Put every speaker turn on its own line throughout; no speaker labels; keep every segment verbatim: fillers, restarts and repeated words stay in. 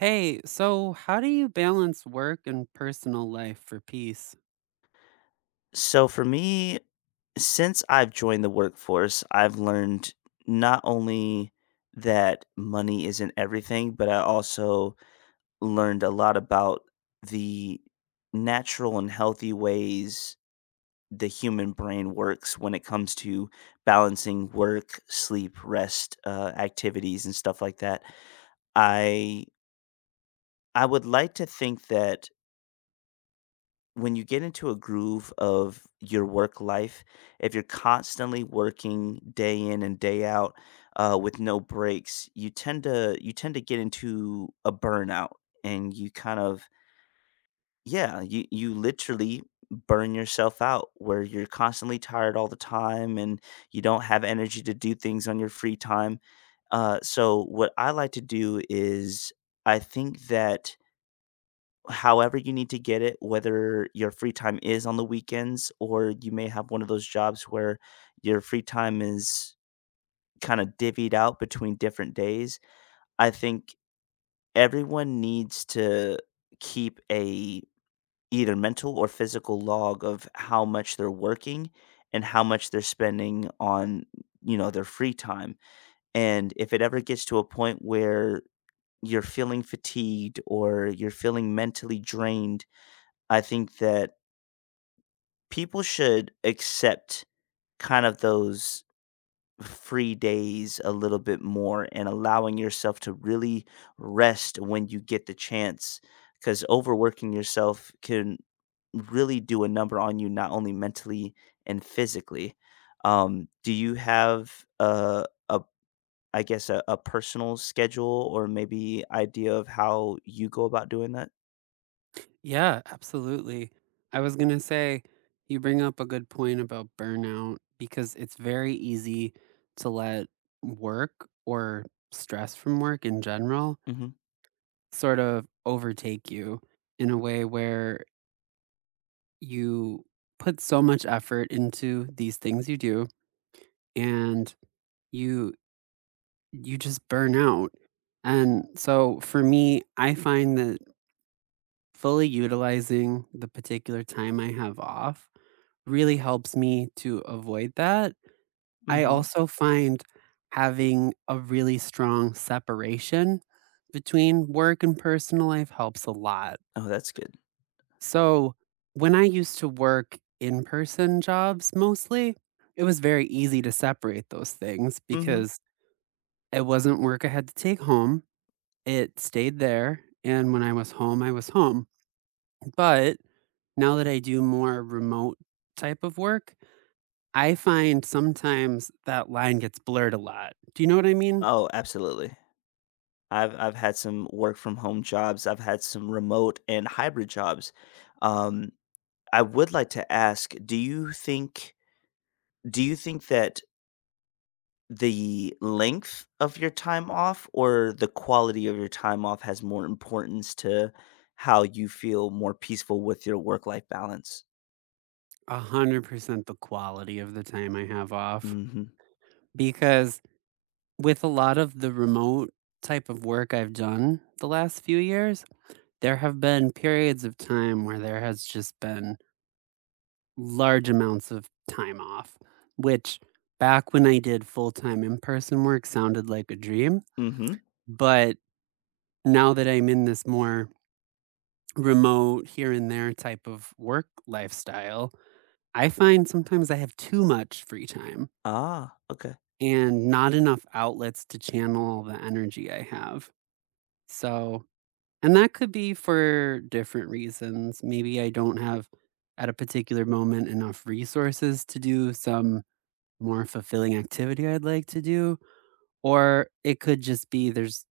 Hey, so how do you balance work and personal life for peace?
So for me, since I've joined the workforce, I've learned not only that money isn't everything, but I also learned a lot about the natural and healthy ways the human brain works when it comes to balancing work, sleep, rest, uh, activities, and stuff like that. I I would like to think that when you get into a groove of your work life, if you're constantly working day in and day out uh, with no breaks, you tend to you tend to get into a burnout, and you kind of yeah, you you literally burn yourself out where you're constantly tired all the time, and you don't have energy to do things on your free time. Uh, so what I like to do is I think that however you need to get it, whether your free time is on the weekends or you may have one of those jobs where your free time is kind of divvied out between different days. I think everyone needs to keep a either mental or physical log of how much they're working and how much they're spending on, you know, their free time. And if it ever gets to a point where you're feeling fatigued or you're feeling mentally drained, I think that people should accept kind of those free days a little bit more and allowing yourself to really rest when you get the chance because overworking yourself can really do a number on you not only mentally and physically. Um, do you have a, a, I guess a, a personal schedule or maybe idea of how you go about doing that?
Yeah, absolutely. I was going to say, you bring up a good point about burnout because it's very easy to let work or stress from work in general
Hmm.
sort of overtake you in a way where you put so much effort into these things you do, and you you just burn out. And so for me, I find that fully utilizing the particular time I have off really helps me to avoid that. I
Hmm.
also find having a really strong separation between work and personal life helps a lot.
Oh, that's good.
So, when I used to work in person jobs mostly, it was very easy to separate those things
Hmm.
because it wasn't work I had to take home. It stayed there. And when I was home, I was home. But now that I do more remote type of work, I find sometimes that line gets blurred a lot. Do you know what I mean?
Oh, absolutely. I've I've had some work from home jobs. I've had some remote and hybrid jobs. Um, I would like to ask, do you think do you think that the length of your time off or the quality of your time off has more importance to how you feel more peaceful with your work life balance?
one hundred percent the quality of the time I have off.
Mm-hmm.
Because with a lot of the remote type of work I've done the last few years, there have been periods of time where there has just been large amounts of time off, which back when I did full time in person work sounded like a dream.
Mm-hmm.
But now that I'm in this more remote here and there type of work lifestyle, I find sometimes I have too much free time
Ah, okay.
and not enough outlets to channel all the energy I have. So, and that could be for different reasons. Maybe I don't have at a particular moment enough resources to do some more fulfilling activity I'd like to do, or it could just be there's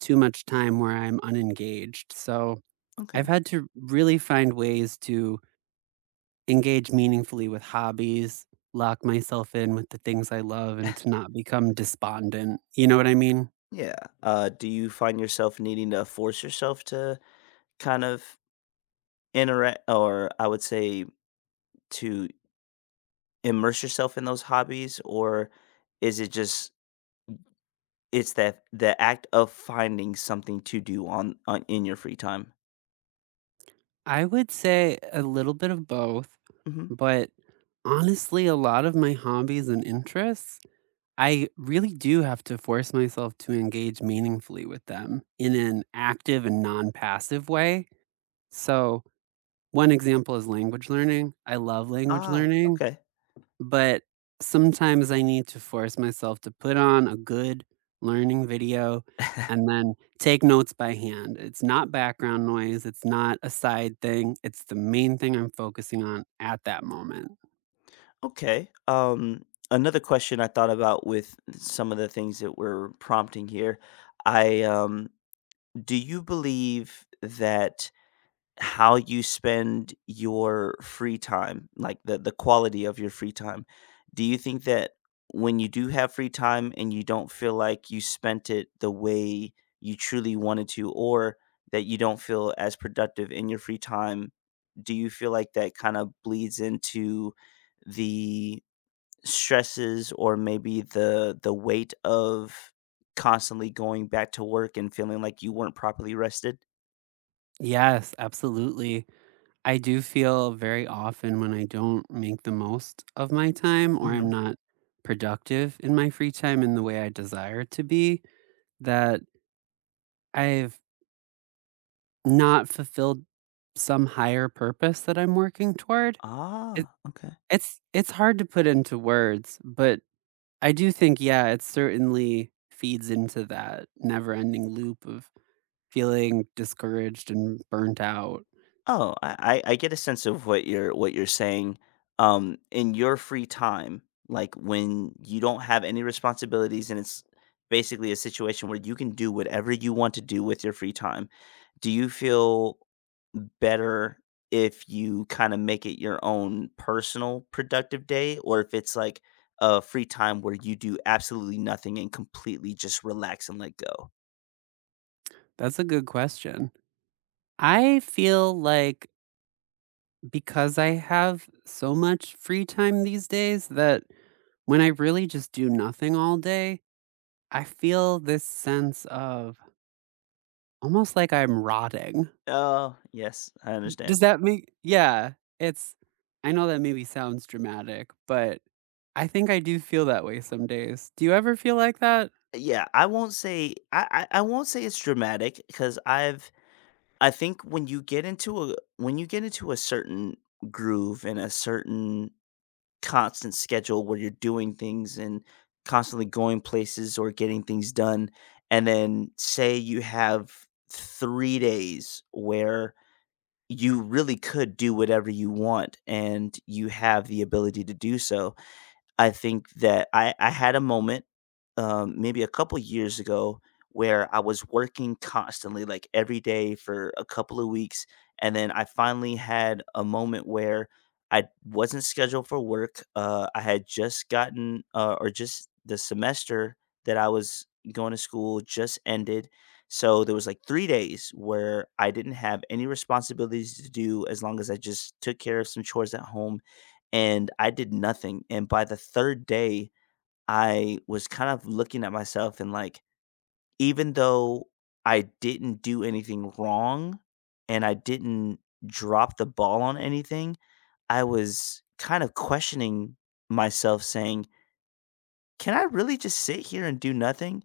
too much time where I'm unengaged. So,
Okay.
I've had to really find ways to engage meaningfully with hobbies, lock myself in with the things I love, and to not become despondent, you know what I mean?
Yeah. Uh, do you find yourself needing to force yourself to kind of interact, or I would say to immerse yourself in those hobbies, or is it just it's that the act of finding something to do on on in your free time?
I would say a little bit of both,
Mhm.
but honestly, a lot of my hobbies and interests, I really do have to force myself to engage meaningfully with them in an active and non passive way. So, one example is language learning. I love language
Ah,
learning.
okay.
But sometimes I need to force myself to put on a good learning video and then take notes by hand. It's not background noise, it's not a side thing, it's the main thing I'm focusing on at that moment.
Okay. Um, another question I thought about with some of the things that we're prompting here, I, um do you believe that how you spend your free time, like the the quality of your free time. Do you think that when you do have free time and you don't feel like you spent it the way you truly wanted to, or that you don't feel as productive in your free time, do you feel like that kind of bleeds into the stresses or maybe the the weight of constantly going back to work and feeling like you weren't properly rested?
Yes, absolutely. I do feel very often when I don't make the most of my time or I'm
Mhm.
not productive in my free time in the way I desire to be, that I've not fulfilled some higher purpose that I'm working toward. It
Ah, okay.
it's it's hard to put into words, but I do think, yeah, it certainly feeds into that never-ending loop of feeling discouraged and burnt out.
Oh, I I I get a sense of what you're what you're saying. Um, in your free time, like when you don't have any responsibilities and it's basically a situation where you can do whatever you want to do with your free time, do you feel better if you kind of make it your own personal productive day, or if it's like a free time where you do absolutely nothing and completely just relax and let go?
That's a good question. I feel like because I have so much free time these days that when I really just do nothing all day, I feel this sense of almost like I'm rotting.
Oh, yes, I understand.
Does that make, yeah, it's, I know that maybe sounds dramatic, but I think I do feel that way some days. Do you ever feel like that?
Yeah, I won't say I I I won't say it's dramatic because I've I think when you get into a when you get into a certain groove and a certain constant schedule where you're doing things and constantly going places or getting things done, and then say you have three days where you really could do whatever you want and you have the ability to do so. I think that I, I had a moment, um, maybe a couple years ago, where I was working constantly, like every day for a couple of weeks. And then I finally had a moment where I wasn't scheduled for work. Uh, I had just gotten, uh, or Just the semester that I was going to school just ended. So there was like three days where I didn't have any responsibilities to do as long as I just took care of some chores at home, and I did nothing, and by the third day, I was kind of looking at myself and, like, even though I didn't do anything wrong and I didn't drop the ball on anything, I was kind of questioning myself, saying, "Can I really just sit here and do nothing?"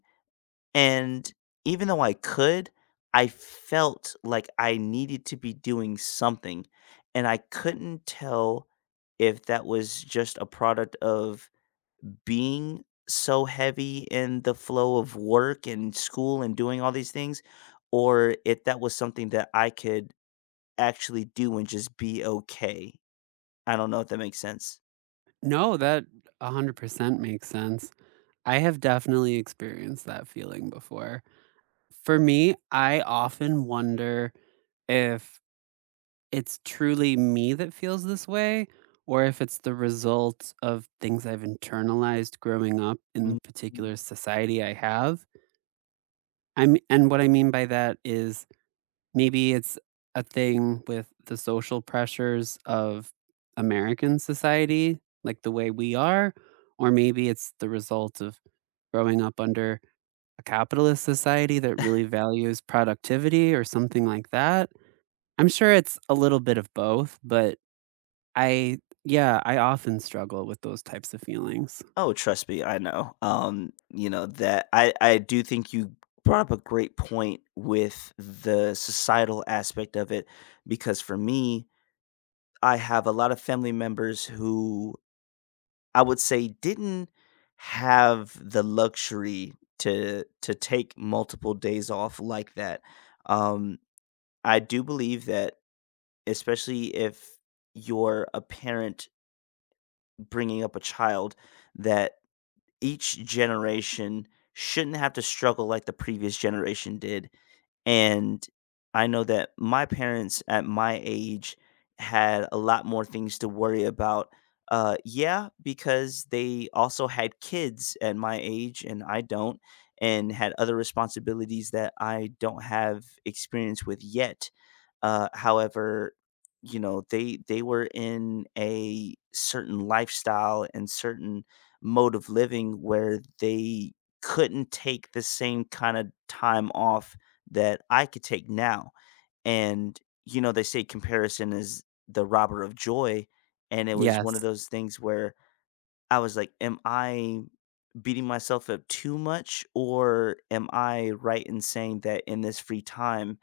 And even though I could, I felt like I needed to be doing something, and I couldn't tell if that was just a product of being so heavy in the flow of work and school and doing all these things, or if that was something that I could actually do and just be okay. I don't know if that makes sense.
No, that one hundred percent makes sense. I have definitely experienced that feeling before. For me, I often wonder if it's truly me that feels this way, or if it's the result of things I've internalized growing up in the
Mm.
particular society I have. I'm, and what I mean by that is, maybe it's a thing with the social pressures of American society, like the way we are, or maybe it's the result of growing up under a capitalist society that really values productivity or something like that. I'm sure it's a little bit of both, but I, yeah, I often struggle with those types of feelings.
Oh, trust me, I know. Um, you know that I I do think you brought up a great point with the societal aspect of it because for me, I have a lot of family members who I would say didn't have the luxury to to take multiple days off like that. Um, I do believe that especially if you're a parent bringing up a child that each generation shouldn't have to struggle like the previous generation did. And I know that my parents at my age had a lot more things to worry about. Uh, yeah, because they also had kids at my age and I don't, and had other responsibilities that I don't have experience with yet. Uh, however, you know, they they were in a certain lifestyle and certain mode of living where they couldn't take the same kind of time off that I could take now. And, you know, they say comparison is the robber of joy. And it was one of
Yes.
those things where I was like, am I beating myself up too much? Or am I right in saying that in this free time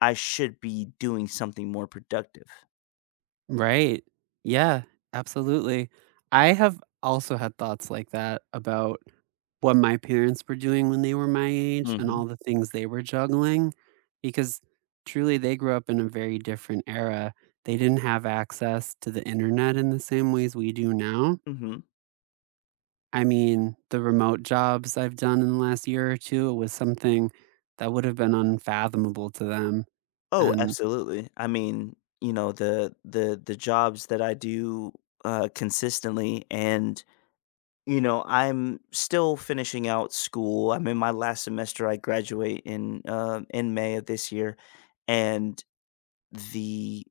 I should be doing something more productive?
Right. Yeah, absolutely. I have also had thoughts like that about what my parents were doing when they were my age and all
Mhm,
the things they were juggling, because truly they grew up in a very different era. They didn't have access to the internet in the same ways we do now.
mhm.
I mean, the remote jobs I've done in the last year or two, it was something that would have been unfathomable to them.
Oh,
And
absolutely. I mean, you know, the the the jobs that I do, uh, consistently, and, you know, I'm still finishing out school. I'm in my last semester. I graduate in, uh, in May of this year, and the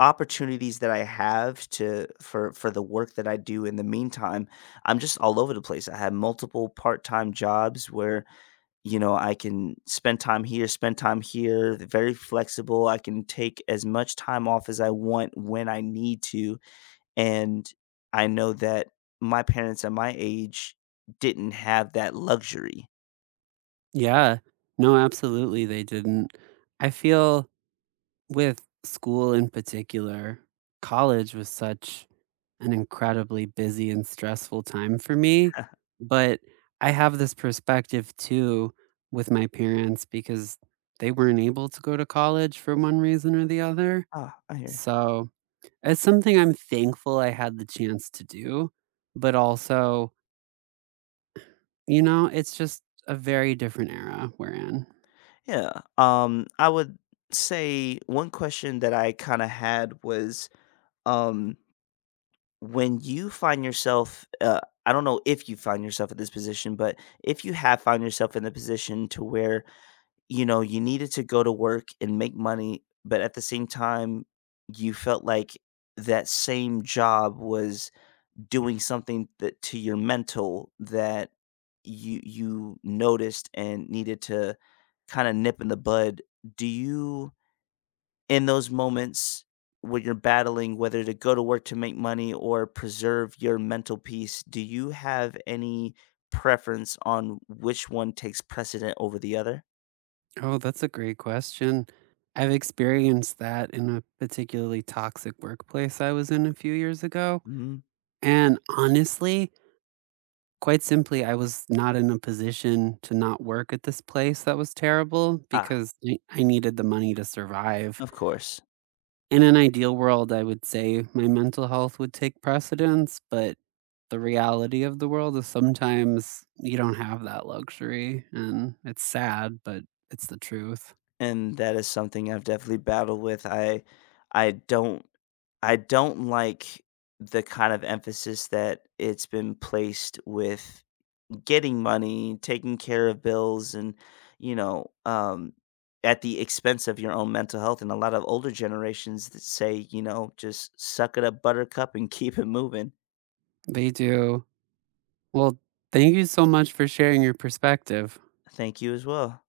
opportunities that I have to for for the work that I do in the meantime, I'm just all over the place. I have multiple part-time jobs where you know, I can spend time here, spend time here, they're very flexible. I can take as much time off as I want when I need to. And I know that my parents at my age didn't have that luxury.
yeah, no, absolutely, they didn't. I feel with school in particular, college was such an incredibly busy and stressful time for me, but I have this perspective too with my parents because they weren't able to go to college for one reason or the other.
Ah, I hear.
So, it's something I'm thankful I had the chance to do, but also you know, it's just a very different era we're in.
Yeah. Um, I would say one question that I kind of had was um, when you find yourself, uh, I don't know if you find yourself in this position, but if you have found yourself in the position to where you know, you needed to go to work and make money, but at the same time, you felt like that same job was doing something that to your mental that you you noticed and needed to kind of nip in the bud. Do you in those moments when you're battling whether to go to work to make money or preserve your mental peace, do you have any preference on which one takes precedent over the other?
Oh, that's a great question. I've experienced that in a particularly toxic workplace I was in a few years ago,
Mhm.
and honestly quite simply, I was not in a position to not work at this place that was terrible because I I needed the money to survive.
Of course,
In an ideal world, I would say my mental health would take precedence, but the reality of the world is sometimes you don't have that luxury, and it's sad, but it's the truth.
and that is something I've definitely battled with. I I don't I don't like the kind of emphasis that it's been placed with getting money, taking care of bills, and, you know, um at the expense of your own mental health, and a lot of older generations that say, you know, just suck it up buttercup and keep it moving.
They do. Well, thank you so much for sharing your perspective.
Thank you as well.